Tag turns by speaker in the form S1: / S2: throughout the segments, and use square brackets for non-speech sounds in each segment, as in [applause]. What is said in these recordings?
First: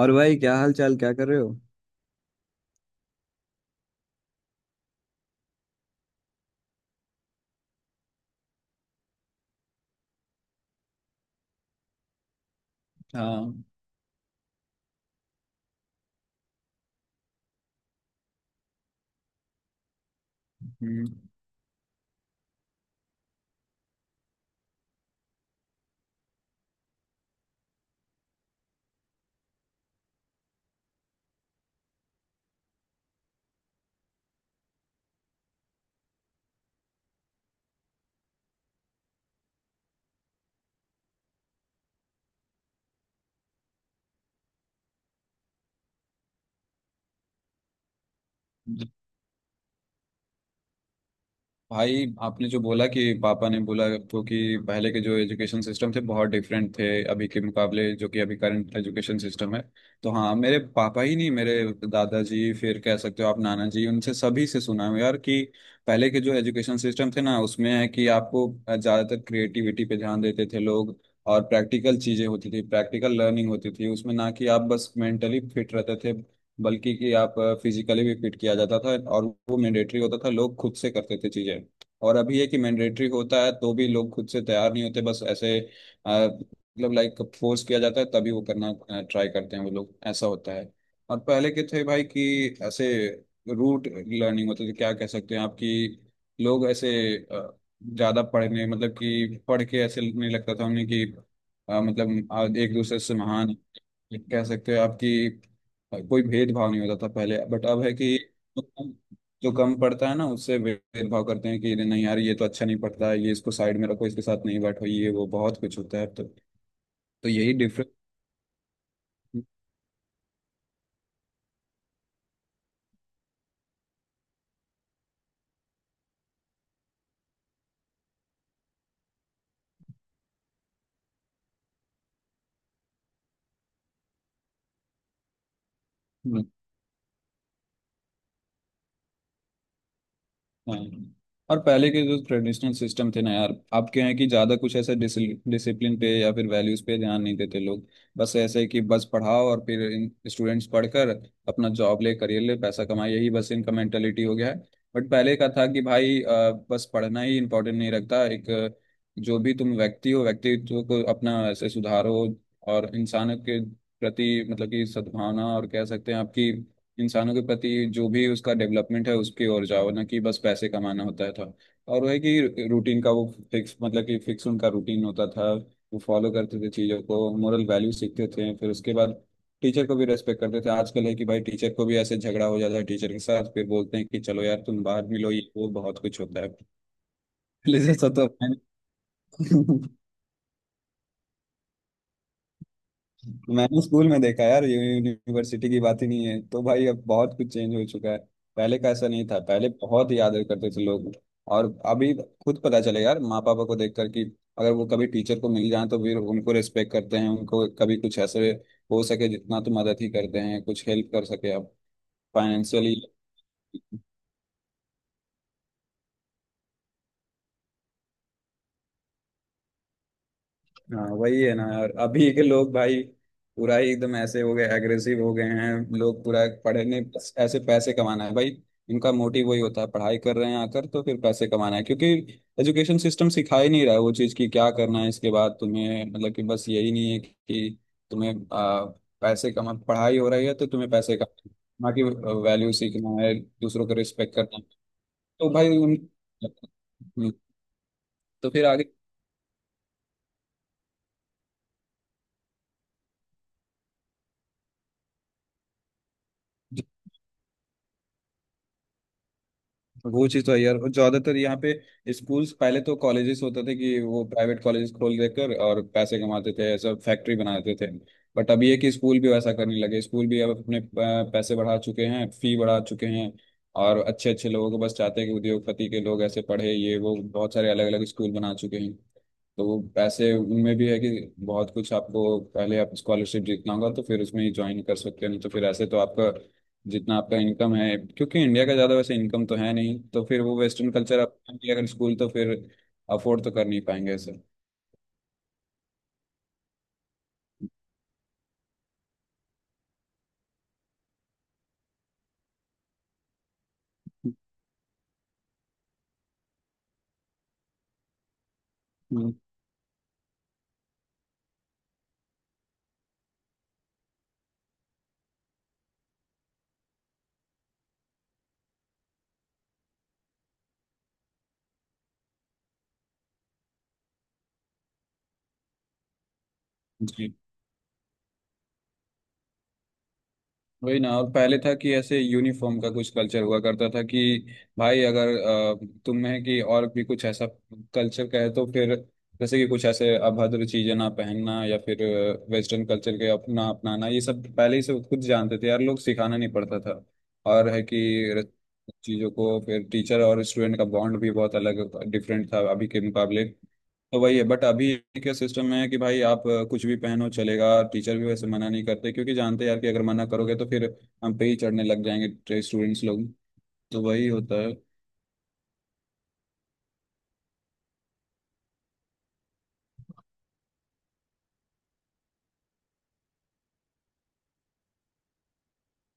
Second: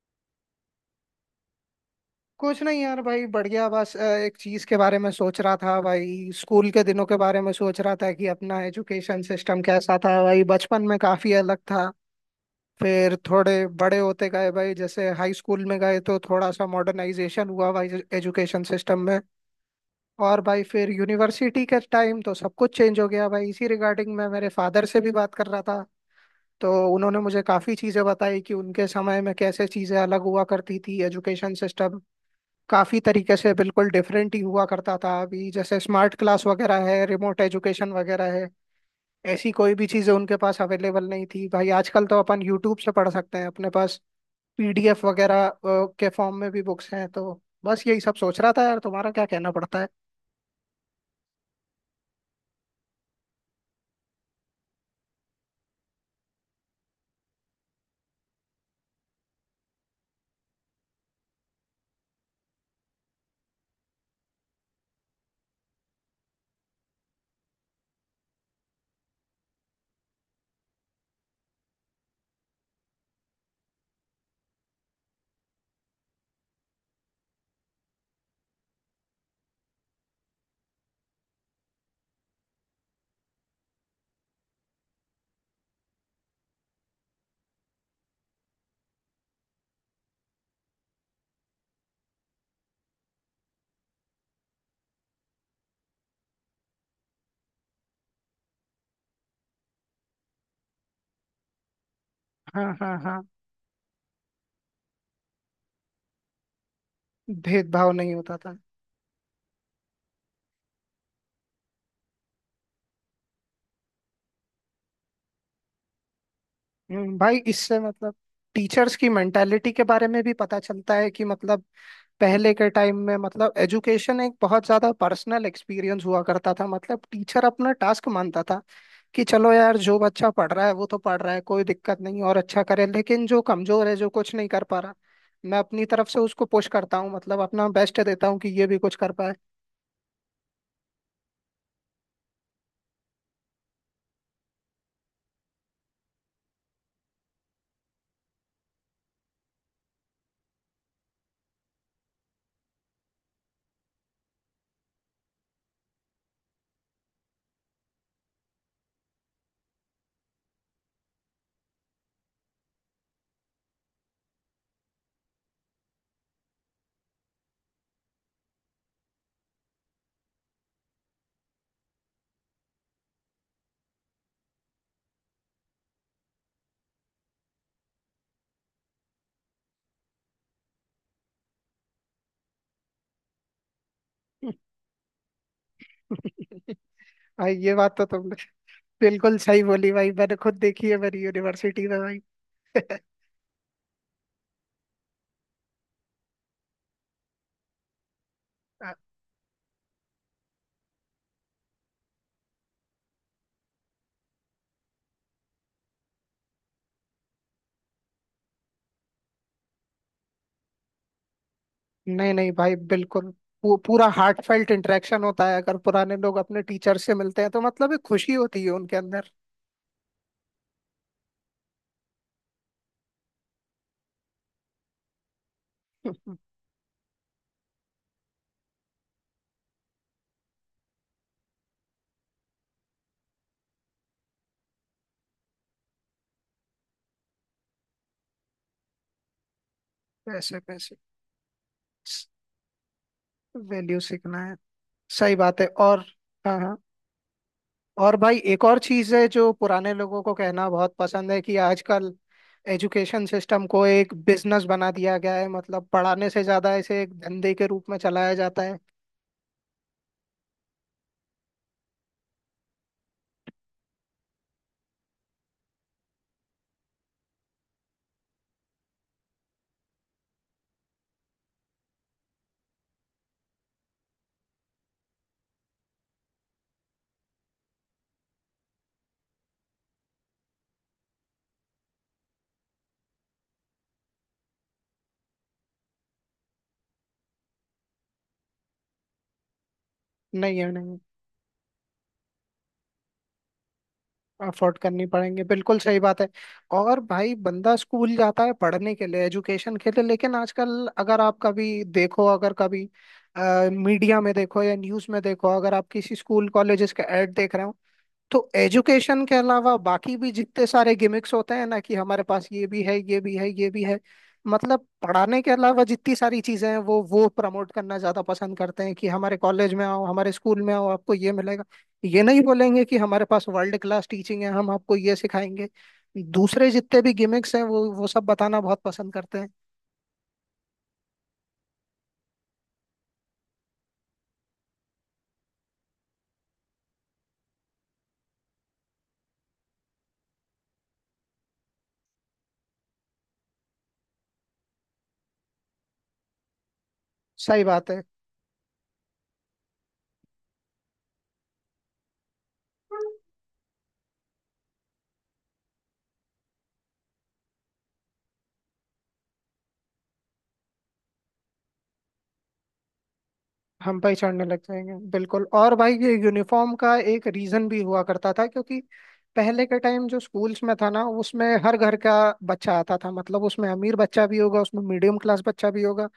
S1: और भाई, क्या हाल चाल? क्या कर रहे हो?
S2: कुछ नहीं यार भाई बढ़ गया। बस एक चीज के बारे में सोच रहा था भाई। स्कूल के दिनों के बारे में सोच रहा था कि अपना एजुकेशन सिस्टम कैसा था। भाई बचपन में काफी अलग था। फिर
S1: हाँ।
S2: थोड़े बड़े होते गए भाई, जैसे हाई स्कूल में गए तो थोड़ा सा मॉडर्नाइजेशन हुआ भाई एजुकेशन सिस्टम में। और भाई फिर
S1: हम्म।
S2: यूनिवर्सिटी के टाइम तो सब कुछ चेंज हो गया। भाई इसी रिगार्डिंग मैं मेरे फादर से भी बात कर रहा था। तो उन्होंने मुझे काफी चीजें बताई कि उनके समय में कैसे चीजें अलग हुआ करती थी। एजुकेशन सिस्टम काफी तरीके से बिल्कुल डिफरेंट ही हुआ करता था। अभी जैसे स्मार्ट क्लास वगैरह है, रिमोट एजुकेशन वगैरह है, ऐसी कोई भी चीजें उनके पास अवेलेबल नहीं थी। भाई आजकल तो अपन यूट्यूब से पढ़ सकते हैं, अपने पास पीडीएफ वगैरह के फॉर्म में भी बुक्स हैं। तो बस यही सब सोच रहा था यार, तुम्हारा क्या कहना पड़ता है।
S1: भाई, आपने जो बोला कि पापा ने बोला आपको कि पहले के जो एजुकेशन सिस्टम थे बहुत डिफरेंट थे अभी के मुकाबले, जो कि अभी करंट एजुकेशन सिस्टम है। तो हाँ, मेरे पापा ही नहीं, मेरे दादाजी, फिर कह सकते हो आप नाना जी, उनसे सभी से सुना है यार कि पहले के जो एजुकेशन सिस्टम थे ना, उसमें है कि आपको ज़्यादातर क्रिएटिविटी पे ध्यान देते थे लोग। और प्रैक्टिकल चीज़ें होती थी, प्रैक्टिकल लर्निंग होती थी उसमें। ना कि आप बस मेंटली फिट रहते थे, बल्कि कि आप फिजिकली भी फिट किया जाता था। और वो मैंडेटरी होता था, लोग खुद से करते थे चीजें। और अभी है कि मैंडेटरी होता है तो भी लोग खुद से तैयार नहीं होते, बस ऐसे मतलब लाइक फोर्स किया जाता है तभी वो करना ट्राई करते हैं वो लोग, ऐसा होता है। और पहले के थे भाई कि ऐसे रूट लर्निंग होती थी, क्या कह सकते हैं आपकी। लोग ऐसे अ, ज्यादा पढ़ने, मतलब कि पढ़ के ऐसे नहीं लगता था उन्हें कि मतलब
S2: हाँ
S1: एक
S2: हाँ
S1: दूसरे से
S2: हाँ।
S1: महान कह सकते हो आपकी। कोई भेदभाव नहीं होता था पहले, बट अब
S2: भेदभाव
S1: है कि
S2: नहीं होता था।
S1: जो कम जो कम पढ़ता है ना, उससे भेदभाव करते हैं कि नहीं यार, ये तो अच्छा नहीं पढ़ता है, ये इसको साइड में रखो, इसके साथ नहीं बैठो, ये वो बहुत कुछ होता है अब तो। तो
S2: भाई
S1: यही
S2: इससे मतलब टीचर्स की
S1: डिफरेंस।
S2: मेंटालिटी के बारे में भी पता चलता है कि मतलब पहले के टाइम में मतलब एजुकेशन एक बहुत ज्यादा पर्सनल एक्सपीरियंस हुआ करता था। मतलब टीचर अपना टास्क मानता था कि चलो यार, जो बच्चा पढ़ रहा है वो तो पढ़ रहा है, कोई दिक्कत नहीं और अच्छा करे, लेकिन जो कमजोर है, जो कुछ नहीं कर पा रहा, मैं अपनी तरफ से उसको पुश करता हूँ। मतलब अपना बेस्ट देता हूँ कि ये भी कुछ कर पाए।
S1: हाँ। और पहले के जो ट्रेडिशनल सिस्टम थे ना यार, आपके यहाँ की ज्यादा कुछ ऐसे डिसिप्लिन पे या फिर वैल्यूज पे ध्यान नहीं देते लोग। बस ऐसे कि बस पढ़ाओ और फिर स्टूडेंट्स पढ़कर अपना जॉब ले, करियर ले, पैसा कमाए, यही बस इनका मेंटेलिटी हो गया है। बट पहले का था कि भाई बस पढ़ना ही इम्पोर्टेंट नहीं रखता, एक जो भी तुम व्यक्ति हो, व्यक्तित्व को अपना ऐसे सुधारो और इंसानों के प्रति, मतलब कि सद्भावना और कह सकते हैं आपकी, इंसानों के प्रति जो भी उसका डेवलपमेंट है उसकी ओर जाओ, ना कि बस पैसे कमाना होता था। और वह है कि रूटीन का वो फिक्स, मतलब कि फिक्स उनका रूटीन होता था। वो फॉलो करते थे चीज़ों को, मोरल वैल्यू सीखते थे, फिर उसके बाद टीचर को भी रेस्पेक्ट करते थे। आजकल है कि भाई टीचर को भी ऐसे झगड़ा हो जाता है, टीचर के साथ फिर बोलते हैं कि चलो यार तुम बाहर मिलो, ये वो बहुत कुछ होता है।
S2: [laughs] भाई ये
S1: [laughs]
S2: बात तो
S1: जैसा तो
S2: तुमने
S1: है।
S2: बिल्कुल सही
S1: नहीं।
S2: बोली भाई, मैंने खुद देखी है मेरी यूनिवर्सिटी में भाई।
S1: मैंने स्कूल में देखा यार, यूनिवर्सिटी की बात ही नहीं है, तो भाई अब बहुत कुछ चेंज हो चुका है। पहले का ऐसा
S2: [laughs]
S1: नहीं था, पहले बहुत याद करते थे लोग। और अभी खुद पता चलेगा यार, माँ पापा को देख कर कि अगर वो कभी टीचर को मिल जाए तो फिर उनको रिस्पेक्ट करते हैं, उनको कभी कुछ ऐसे हो सके जितना तो मदद ही करते हैं, कुछ हेल्प कर सके आप
S2: नहीं नहीं भाई,
S1: फाइनेंशियली।
S2: बिल्कुल वो पूरा हार्ट फेल्ट इंटरेक्शन होता है। अगर पुराने लोग अपने टीचर से मिलते हैं तो मतलब एक खुशी होती है उनके अंदर।
S1: हाँ वही है ना यार, अभी के लोग भाई पूरा ही एकदम ऐसे हो गए, एग्रेसिव हो गए हैं लोग पूरा।
S2: [laughs]
S1: पढ़ने ऐसे पैसे कमाना है भाई, इनका मोटिव वही होता है, पढ़ाई कर रहे हैं आकर तो फिर पैसे कमाना है। क्योंकि एजुकेशन सिस्टम सिखा ही नहीं रहा है वो चीज़ कि क्या करना है इसके बाद तुम्हें, मतलब कि बस यही नहीं है कि तुम्हें पैसे कमा, पढ़ाई हो रही है
S2: पैसे
S1: तो तुम्हें
S2: पैसे।
S1: पैसे कमा, ना कि वैल्यू सीखना है, दूसरों को
S2: वैल्यू
S1: रिस्पेक्ट
S2: सीखना है।
S1: करना है।
S2: सही
S1: तो
S2: बात है।
S1: भाई उन।
S2: और हाँ हाँ।
S1: हम्म।
S2: और भाई
S1: तो
S2: एक
S1: फिर
S2: और
S1: आगे
S2: चीज है जो पुराने लोगों को कहना बहुत पसंद है कि आजकल एजुकेशन सिस्टम को एक बिजनेस बना दिया गया है। मतलब पढ़ाने से ज्यादा इसे एक धंधे के रूप में चलाया जाता है।
S1: वो चीज तो है यार। और ज्यादातर यहाँ पे स्कूल्स, पहले तो कॉलेजेस होते थे कि वो प्राइवेट कॉलेजेस खोल देकर और पैसे कमाते थे, ऐसा फैक्ट्री बना देते थे। बट अब ये कि स्कूल भी वैसा करने लगे, स्कूल भी अब अपने पैसे बढ़ा चुके हैं, फी बढ़ा चुके हैं। और अच्छे अच्छे लोगों को बस चाहते हैं कि उद्योगपति के लोग ऐसे पढ़े, ये वो बहुत सारे अलग अलग स्कूल बना चुके हैं। तो वो पैसे उनमें भी है कि बहुत कुछ आपको, पहले आप स्कॉलरशिप जीतना होगा तो फिर उसमें ही ज्वाइन कर सकते हैं, नहीं तो फिर ऐसे तो आपका जितना आपका इनकम है, क्योंकि इंडिया का ज़्यादा वैसे इनकम तो है नहीं, तो फिर
S2: नहीं
S1: वो
S2: है
S1: वेस्टर्न
S2: नहीं।
S1: कल्चर, आप अगर स्कूल तो फिर अफोर्ड तो कर नहीं पाएंगे सर।
S2: अफोर्ड करनी पड़ेंगे, बिल्कुल सही बात है। और भाई बंदा स्कूल जाता है पढ़ने के लिए, एजुकेशन के लिए, लेकिन आजकल अगर आप कभी देखो, अगर कभी मीडिया में देखो या न्यूज़ में देखो, अगर आप किसी स्कूल कॉलेजेस का एड देख रहे हो तो एजुकेशन
S1: हम्म।
S2: के अलावा बाकी भी जितने सारे गिमिक्स होते हैं ना कि हमारे पास ये भी है, ये भी है, ये भी है। मतलब पढ़ाने के अलावा जितनी सारी चीजें हैं वो प्रमोट करना ज्यादा पसंद करते हैं कि हमारे कॉलेज में आओ, हमारे स्कूल में आओ, आपको ये मिलेगा। ये नहीं बोलेंगे कि हमारे पास वर्ल्ड क्लास टीचिंग है, हम आपको ये सिखाएंगे। दूसरे जितने भी
S1: जी।
S2: गिमिक्स हैं वो सब बताना बहुत पसंद करते हैं।
S1: वही ना, और पहले था कि ऐसे यूनिफॉर्म का कुछ कल्चर हुआ करता था कि भाई अगर तुम्हें कि और भी कुछ ऐसा कल्चर का है तो फिर जैसे कि कुछ ऐसे अभद्र चीजें ना पहनना या फिर वेस्टर्न कल्चर के अपना अपनाना, ये सब पहले ही से खुद जानते थे यार लोग, सिखाना नहीं पड़ता था।
S2: सही
S1: और है
S2: बात
S1: कि चीजों को फिर टीचर और स्टूडेंट का बॉन्ड भी बहुत अलग, डिफरेंट था अभी
S2: है।
S1: के मुकाबले। तो वही है, बट अभी के सिस्टम में है कि भाई आप कुछ भी पहनो चलेगा, टीचर भी वैसे मना नहीं करते क्योंकि जानते हैं यार कि अगर मना करोगे तो फिर हम पे ही चढ़ने लग जाएंगे स्टूडेंट्स लोग।
S2: हम
S1: तो वही
S2: पहचानने लग
S1: होता है।
S2: जाएंगे बिल्कुल। और भाई ये यूनिफॉर्म का एक रीजन भी हुआ करता था क्योंकि पहले के टाइम जो स्कूल्स में था ना, उसमें हर घर का बच्चा आता था। मतलब उसमें अमीर बच्चा भी होगा, उसमें मीडियम क्लास बच्चा भी होगा,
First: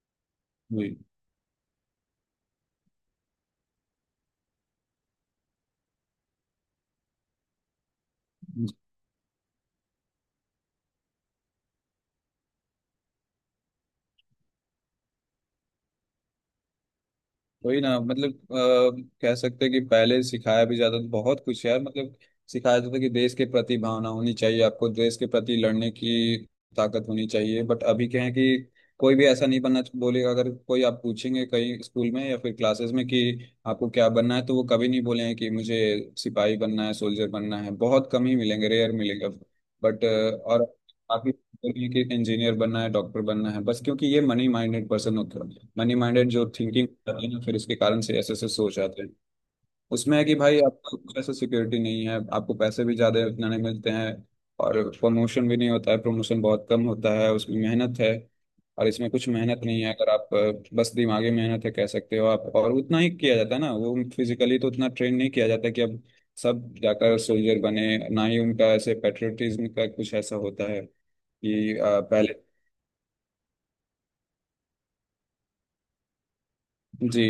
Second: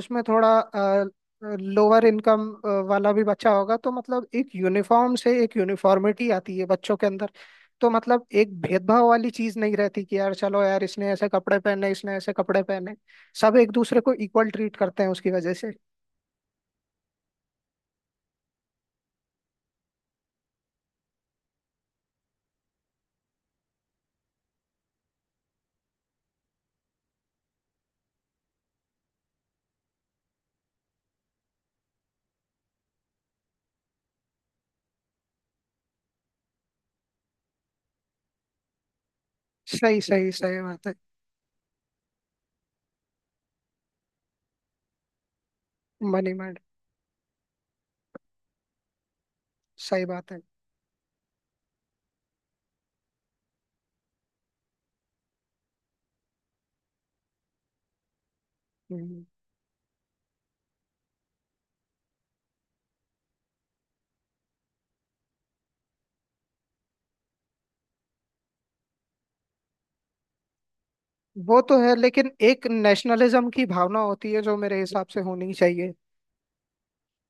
S2: उसमें थोड़ा
S1: वही।
S2: लोअर इनकम वाला भी बच्चा होगा। तो मतलब एक यूनिफॉर्म से एक यूनिफॉर्मिटी आती है बच्चों के अंदर। तो मतलब एक भेदभाव वाली चीज नहीं रहती कि यार चलो यार इसने ऐसे कपड़े पहने, इसने ऐसे कपड़े पहने। सब एक दूसरे को इक्वल ट्रीट करते हैं उसकी वजह से।
S1: वही ना, मतलब कह सकते हैं कि पहले सिखाया भी जाता था बहुत कुछ यार, मतलब सिखाया जाता था कि देश के प्रति भावना होनी चाहिए आपको, देश के प्रति लड़ने की ताकत होनी चाहिए। बट अभी क्या है कि कोई भी ऐसा नहीं बनना बोलेगा, अगर कोई आप पूछेंगे कहीं स्कूल में या फिर क्लासेस में कि आपको क्या बनना है तो वो कभी नहीं बोलेंगे कि मुझे सिपाही बनना है, सोल्जर बनना है, बहुत कम ही मिलेंगे, रेयर मिलेगा।
S2: सही
S1: बट
S2: सही सही
S1: और
S2: बात है।
S1: काफी नहीं कि इंजीनियर बनना है, डॉक्टर बनना है बस, क्योंकि ये मनी माइंडेड पर्सन होते हैं, मनी माइंडेड
S2: मनी
S1: जो
S2: माइंड।
S1: थिंकिंग होती है ना, फिर इसके कारण से ऐसे ऐसे सोच आते हैं।
S2: सही
S1: उसमें है
S2: बात
S1: कि
S2: है।
S1: भाई आपको कुछ ऐसा सिक्योरिटी नहीं है, आपको पैसे भी ज़्यादा इतना नहीं मिलते हैं और प्रमोशन भी नहीं होता है, प्रमोशन बहुत कम होता है, उसमें मेहनत है। और इसमें
S2: हम्म,
S1: कुछ मेहनत नहीं है अगर आप, बस दिमागी मेहनत है कह सकते हो आप, और उतना ही किया जाता है ना, वो फिजिकली तो उतना ट्रेन नहीं किया जाता कि अब सब जाकर सोल्जर बने, ना ही उनका ऐसे पेट्रियटिज्म का कुछ ऐसा होता है
S2: वो तो
S1: कि
S2: है, लेकिन
S1: पहले।
S2: एक नेशनलिज्म की भावना होती है जो मेरे हिसाब से होनी चाहिए।
S1: जी।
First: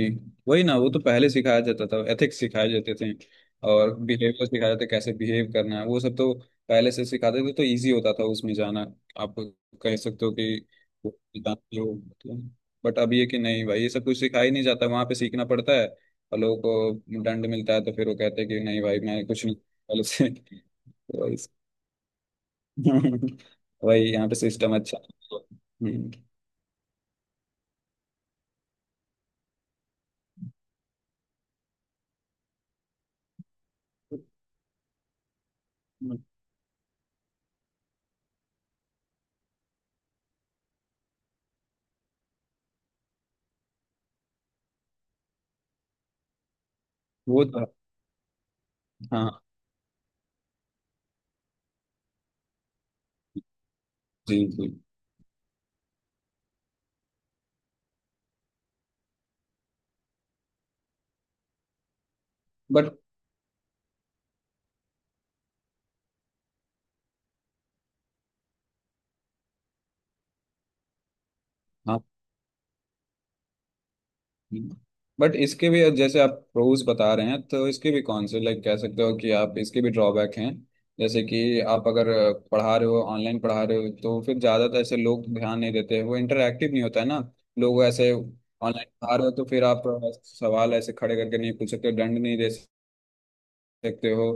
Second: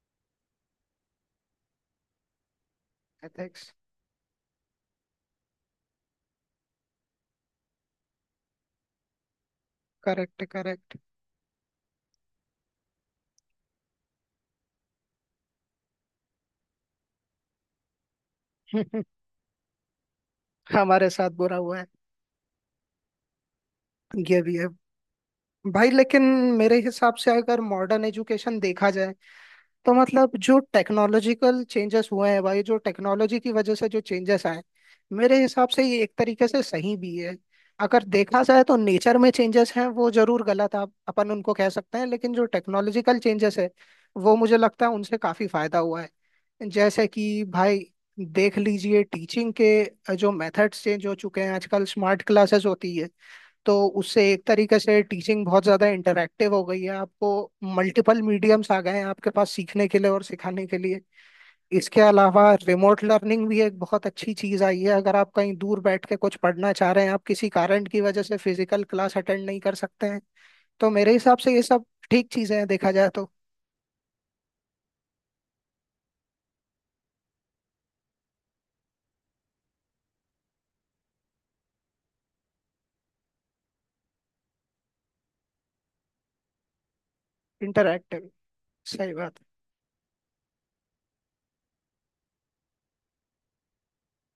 S1: वही ना, वो तो पहले सिखाया जाता था, एथिक्स सिखाए जाते थे
S2: एथिक्स।
S1: और बिहेवियर सिखाया जाता था, कैसे बिहेव करना है वो सब तो पहले से सिखाते थे तो इजी होता था उसमें जाना। आप कह सकते हो
S2: करेक्ट
S1: कि
S2: करेक्ट।
S1: वो जानते हो, बट अब ये कि नहीं भाई ये सब कुछ सिखाया ही नहीं जाता, वहां पे सीखना पड़ता है और लोगों को दंड मिलता है तो फिर वो कहते हैं कि नहीं भाई
S2: [laughs]
S1: मैं कुछ नहीं, पहले से
S2: हमारे
S1: तो।
S2: साथ
S1: वही।
S2: बुरा हुआ है।
S1: [laughs] वही यहाँ पे
S2: ये भी है।
S1: सिस्टम अच्छा है।
S2: भाई
S1: हम्म।
S2: लेकिन मेरे हिसाब से अगर मॉडर्न एजुकेशन देखा जाए तो मतलब जो टेक्नोलॉजिकल चेंजेस हुए हैं भाई, जो टेक्नोलॉजी की वजह से जो चेंजेस आए, मेरे हिसाब से ये एक तरीके से सही भी है। अगर देखा जाए तो नेचर में चेंजेस हैं वो जरूर गलत आप अपन उनको कह सकते हैं, लेकिन जो टेक्नोलॉजिकल चेंजेस है, वो मुझे लगता है उनसे काफी फायदा हुआ है। जैसे कि
S1: वो तो है।
S2: भाई देख लीजिए
S1: हाँ
S2: टीचिंग के जो मेथड्स चेंज हो चुके हैं, आजकल स्मार्ट क्लासेस होती है। तो उससे
S1: जी।
S2: एक
S1: जी।
S2: तरीके से टीचिंग बहुत ज़्यादा इंटरैक्टिव हो गई है, आपको मल्टीपल मीडियम्स आ गए हैं आपके पास सीखने के लिए और सिखाने के लिए। इसके अलावा
S1: बट
S2: रिमोट लर्निंग भी एक बहुत अच्छी चीज़ आई है, अगर आप कहीं दूर बैठ के कुछ पढ़ना चाह रहे हैं, आप किसी कारण की वजह से फिजिकल क्लास अटेंड नहीं कर सकते हैं। तो मेरे हिसाब से ये सब
S1: हाँ,
S2: ठीक चीज़ें हैं देखा जाए तो।
S1: बट इसके भी जैसे आप प्रोज बता रहे हैं तो इसके भी कौन से, लाइक कह सकते हो कि आप, इसके भी ड्रॉबैक हैं। जैसे कि आप अगर पढ़ा रहे हो, ऑनलाइन पढ़ा रहे हो तो फिर ज़्यादातर ऐसे लोग ध्यान नहीं देते, वो इंटरेक्टिव नहीं होता है ना। लोग ऐसे
S2: इंटरैक्टिव।
S1: ऑनलाइन
S2: सही
S1: पढ़ा रहे हो
S2: बात
S1: तो फिर आप सवाल ऐसे खड़े करके नहीं पूछ सकते, दंड नहीं दे सकते हो,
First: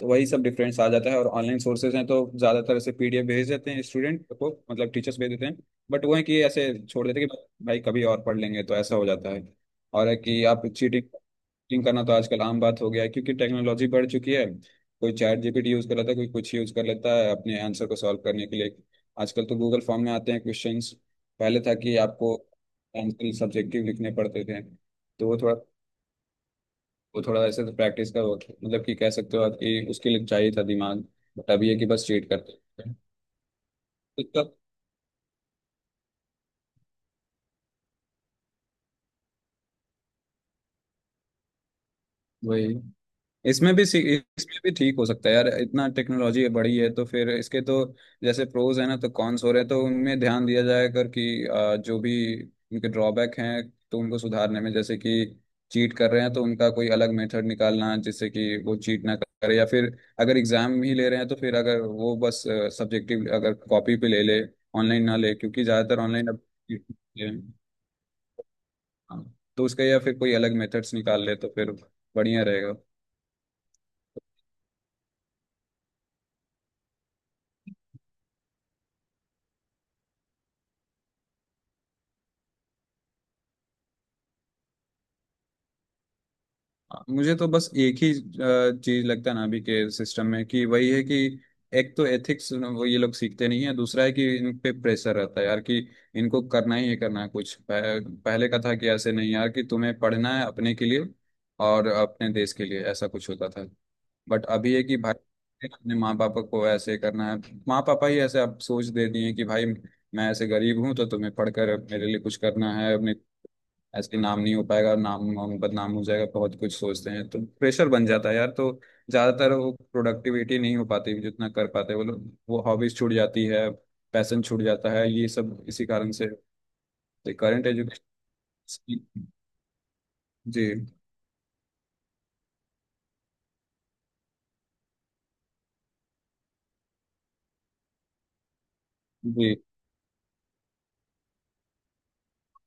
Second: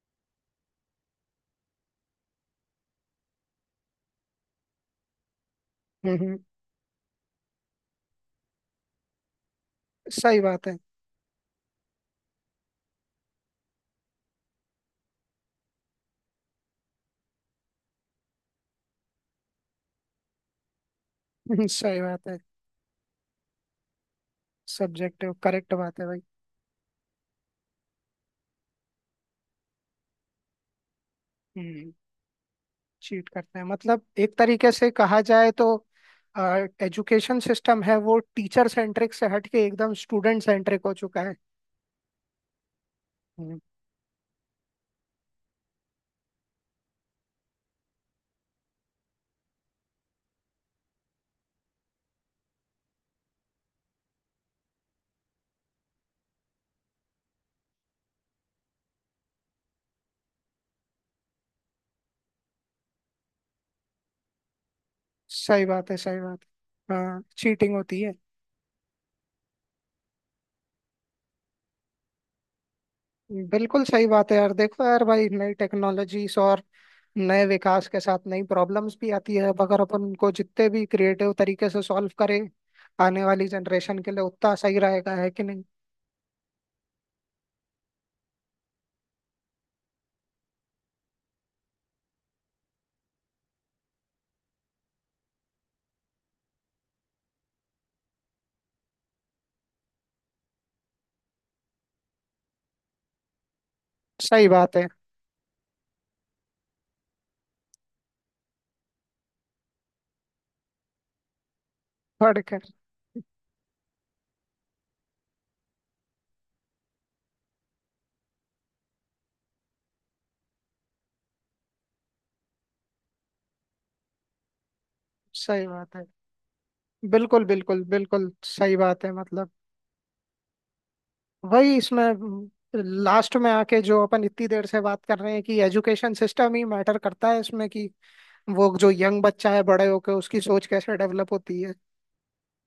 S1: तो वही सब डिफरेंस आ जाता है। और ऑनलाइन सोर्सेज हैं तो ज़्यादातर ऐसे पीडीएफ भेज देते हैं स्टूडेंट को, मतलब टीचर्स भेज देते हैं। बट
S2: है।
S1: वो है कि ऐसे छोड़ देते हैं कि भाई कभी और पढ़ लेंगे, तो ऐसा हो जाता है। और है
S2: सही
S1: कि आप
S2: बात है।
S1: चीटिंग चीटिंग करना तो आजकल आम बात हो गया है क्योंकि टेक्नोलॉजी बढ़ चुकी है। कोई चैट जीपीटी यूज़ कर लेता है, कोई कुछ यूज़ कर लेता है अपने आंसर को सॉल्व करने के लिए। आजकल तो गूगल फॉर्म में आते हैं क्वेश्चंस।
S2: [laughs]
S1: पहले था कि
S2: सही बात
S1: आपको
S2: है।
S1: आंसर सब्जेक्टिव लिखने पड़ते थे, तो
S2: सब्जेक्टिव
S1: वो थोड़ा,
S2: करेक्ट बात है भाई।
S1: वो थोड़ा ऐसे तो प्रैक्टिस का वर्क, मतलब कि कह सकते हो आप कि उसके लिए चाहिए था दिमाग। बट अभी है कि
S2: हम्म
S1: बस चीट करते हैं।
S2: चीट करते हैं मतलब
S1: तो
S2: एक
S1: तब।
S2: तरीके से कहा जाए तो एजुकेशन सिस्टम है वो टीचर सेंट्रिक से हट के एकदम स्टूडेंट सेंट्रिक हो चुका है।
S1: वही।
S2: हम्म,
S1: इसमें भी सी- इसमें भी ठीक हो सकता है यार, इतना टेक्नोलॉजी बढ़ी है तो फिर इसके तो जैसे प्रोज है ना, तो कॉन्स हो रहे हैं तो उनमें ध्यान दिया जाए कर कि जो भी उनके ड्रॉबैक हैं तो उनको सुधारने में, जैसे कि चीट कर रहे हैं तो उनका कोई अलग मेथड निकालना जिससे कि वो चीट ना करे, या फिर अगर एग्जाम ही ले रहे हैं तो फिर अगर वो बस सब्जेक्टिव अगर कॉपी पे ले ले, ऑनलाइन ना ले क्योंकि
S2: सही बात है।
S1: ज़्यादातर
S2: सही
S1: ऑनलाइन
S2: बात
S1: अब cheat
S2: है। हाँ
S1: होते हैं।
S2: चीटिंग होती है।
S1: हाँ, तो उसका या फिर कोई अलग मेथड्स निकाल ले तो फिर बढ़िया रहेगा।
S2: बिल्कुल सही बात है यार, देखो यार भाई नई टेक्नोलॉजीज और नए विकास के साथ नई प्रॉब्लम्स भी आती है। अब अगर अपन उनको जितने भी क्रिएटिव तरीके से सॉल्व करें आने वाली जनरेशन के लिए उतना सही रहेगा, है कि नहीं।
S1: मुझे तो बस एक ही चीज लगता है ना अभी के सिस्टम में कि वही है कि एक तो एथिक्स वो ये लोग सीखते नहीं है, दूसरा है कि इन पे प्रेशर रहता है यार कि इनको करना ही है, करना है कुछ। पहले का था कि ऐसे नहीं यार कि तुम्हें पढ़ना है अपने के लिए और अपने देश के लिए, ऐसा कुछ होता था। बट
S2: सही
S1: अभी
S2: बात
S1: है
S2: है।
S1: कि भाई अपने माँ पापा को ऐसे करना है, माँ पापा ही ऐसे आप सोच दे दिए हैं कि भाई मैं ऐसे गरीब हूँ तो तुम्हें पढ़कर मेरे लिए कुछ
S2: पढ़ कर।
S1: करना है, अपने ऐसे नाम नहीं हो पाएगा, नाम हम बदनाम हो जाएगा, बहुत कुछ सोचते हैं तो प्रेशर बन जाता है यार। तो ज़्यादातर वो प्रोडक्टिविटी नहीं हो पाती जितना कर पाते वो लोग, वो हॉबीज छूट जाती है, पैसन छूट जाता है, ये सब
S2: सही
S1: इसी
S2: बात है।
S1: कारण से।
S2: बिल्कुल
S1: करंट
S2: बिल्कुल
S1: एजुकेशन।
S2: बिल्कुल सही
S1: जी।
S2: बात है। मतलब वही इसमें लास्ट में आके जो अपन इतनी देर से बात कर रहे हैं कि एजुकेशन सिस्टम ही मैटर करता है इसमें, कि वो जो यंग बच्चा
S1: जी।
S2: है बड़े होके उसकी सोच कैसे डेवलप होती है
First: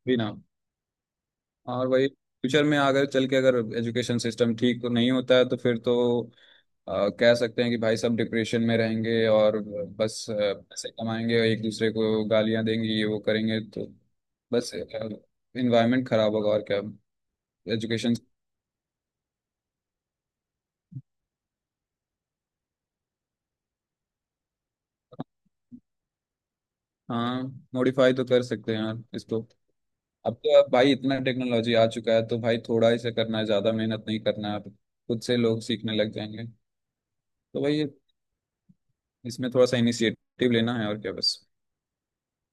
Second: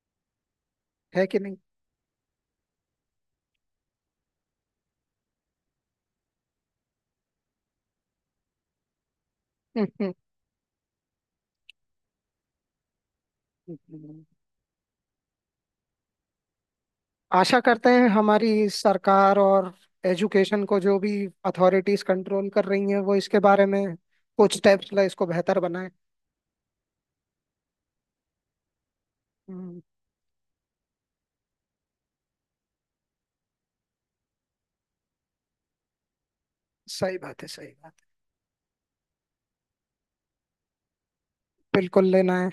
S1: जी ना।
S2: है कि नहीं।
S1: और वही फ्यूचर में अगर चल के अगर एजुकेशन सिस्टम ठीक नहीं होता है तो फिर तो कह सकते हैं कि भाई सब डिप्रेशन में रहेंगे और
S2: [laughs] हम्म, हम्म।
S1: बस पैसे कमाएंगे, एक दूसरे को गालियां देंगे, ये वो करेंगे, तो
S2: हम्म।
S1: बस इन्वायरमेंट खराब होगा, और क्या।
S2: आशा करते हैं
S1: एजुकेशन।
S2: हमारी सरकार और एजुकेशन को जो भी अथॉरिटीज कंट्रोल कर रही हैं वो इसके बारे में कुछ स्टेप्स ले, इसको बेहतर बनाए।
S1: हाँ मॉडिफाई तो कर सकते हैं यार इसको।
S2: हम्म,
S1: अब तो, अब भाई इतना टेक्नोलॉजी आ चुका है तो भाई थोड़ा ही से करना है, ज़्यादा मेहनत नहीं करना है अब, खुद से लोग सीखने लग जाएंगे।
S2: सही बात है।
S1: तो
S2: सही
S1: भाई
S2: बात है।
S1: इसमें थोड़ा सा इनिशिएटिव लेना है, और क्या बस।
S2: बिल्कुल लेना है।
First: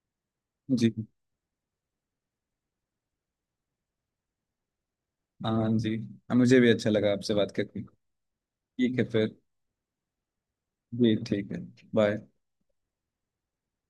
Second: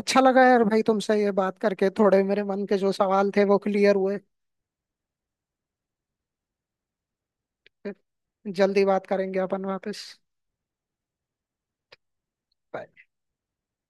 S2: अच्छा लगा यार भाई
S1: जी।
S2: तुमसे ये बात करके, थोड़े मेरे मन के जो सवाल थे वो क्लियर हुए।
S1: हाँ जी। हाँ, मुझे भी अच्छा लगा आपसे बात करके।
S2: फिर जल्दी
S1: ठीक है
S2: बात
S1: फिर।
S2: करेंगे अपन वापस।
S1: जी ठीक है। बाय।
S2: Bye.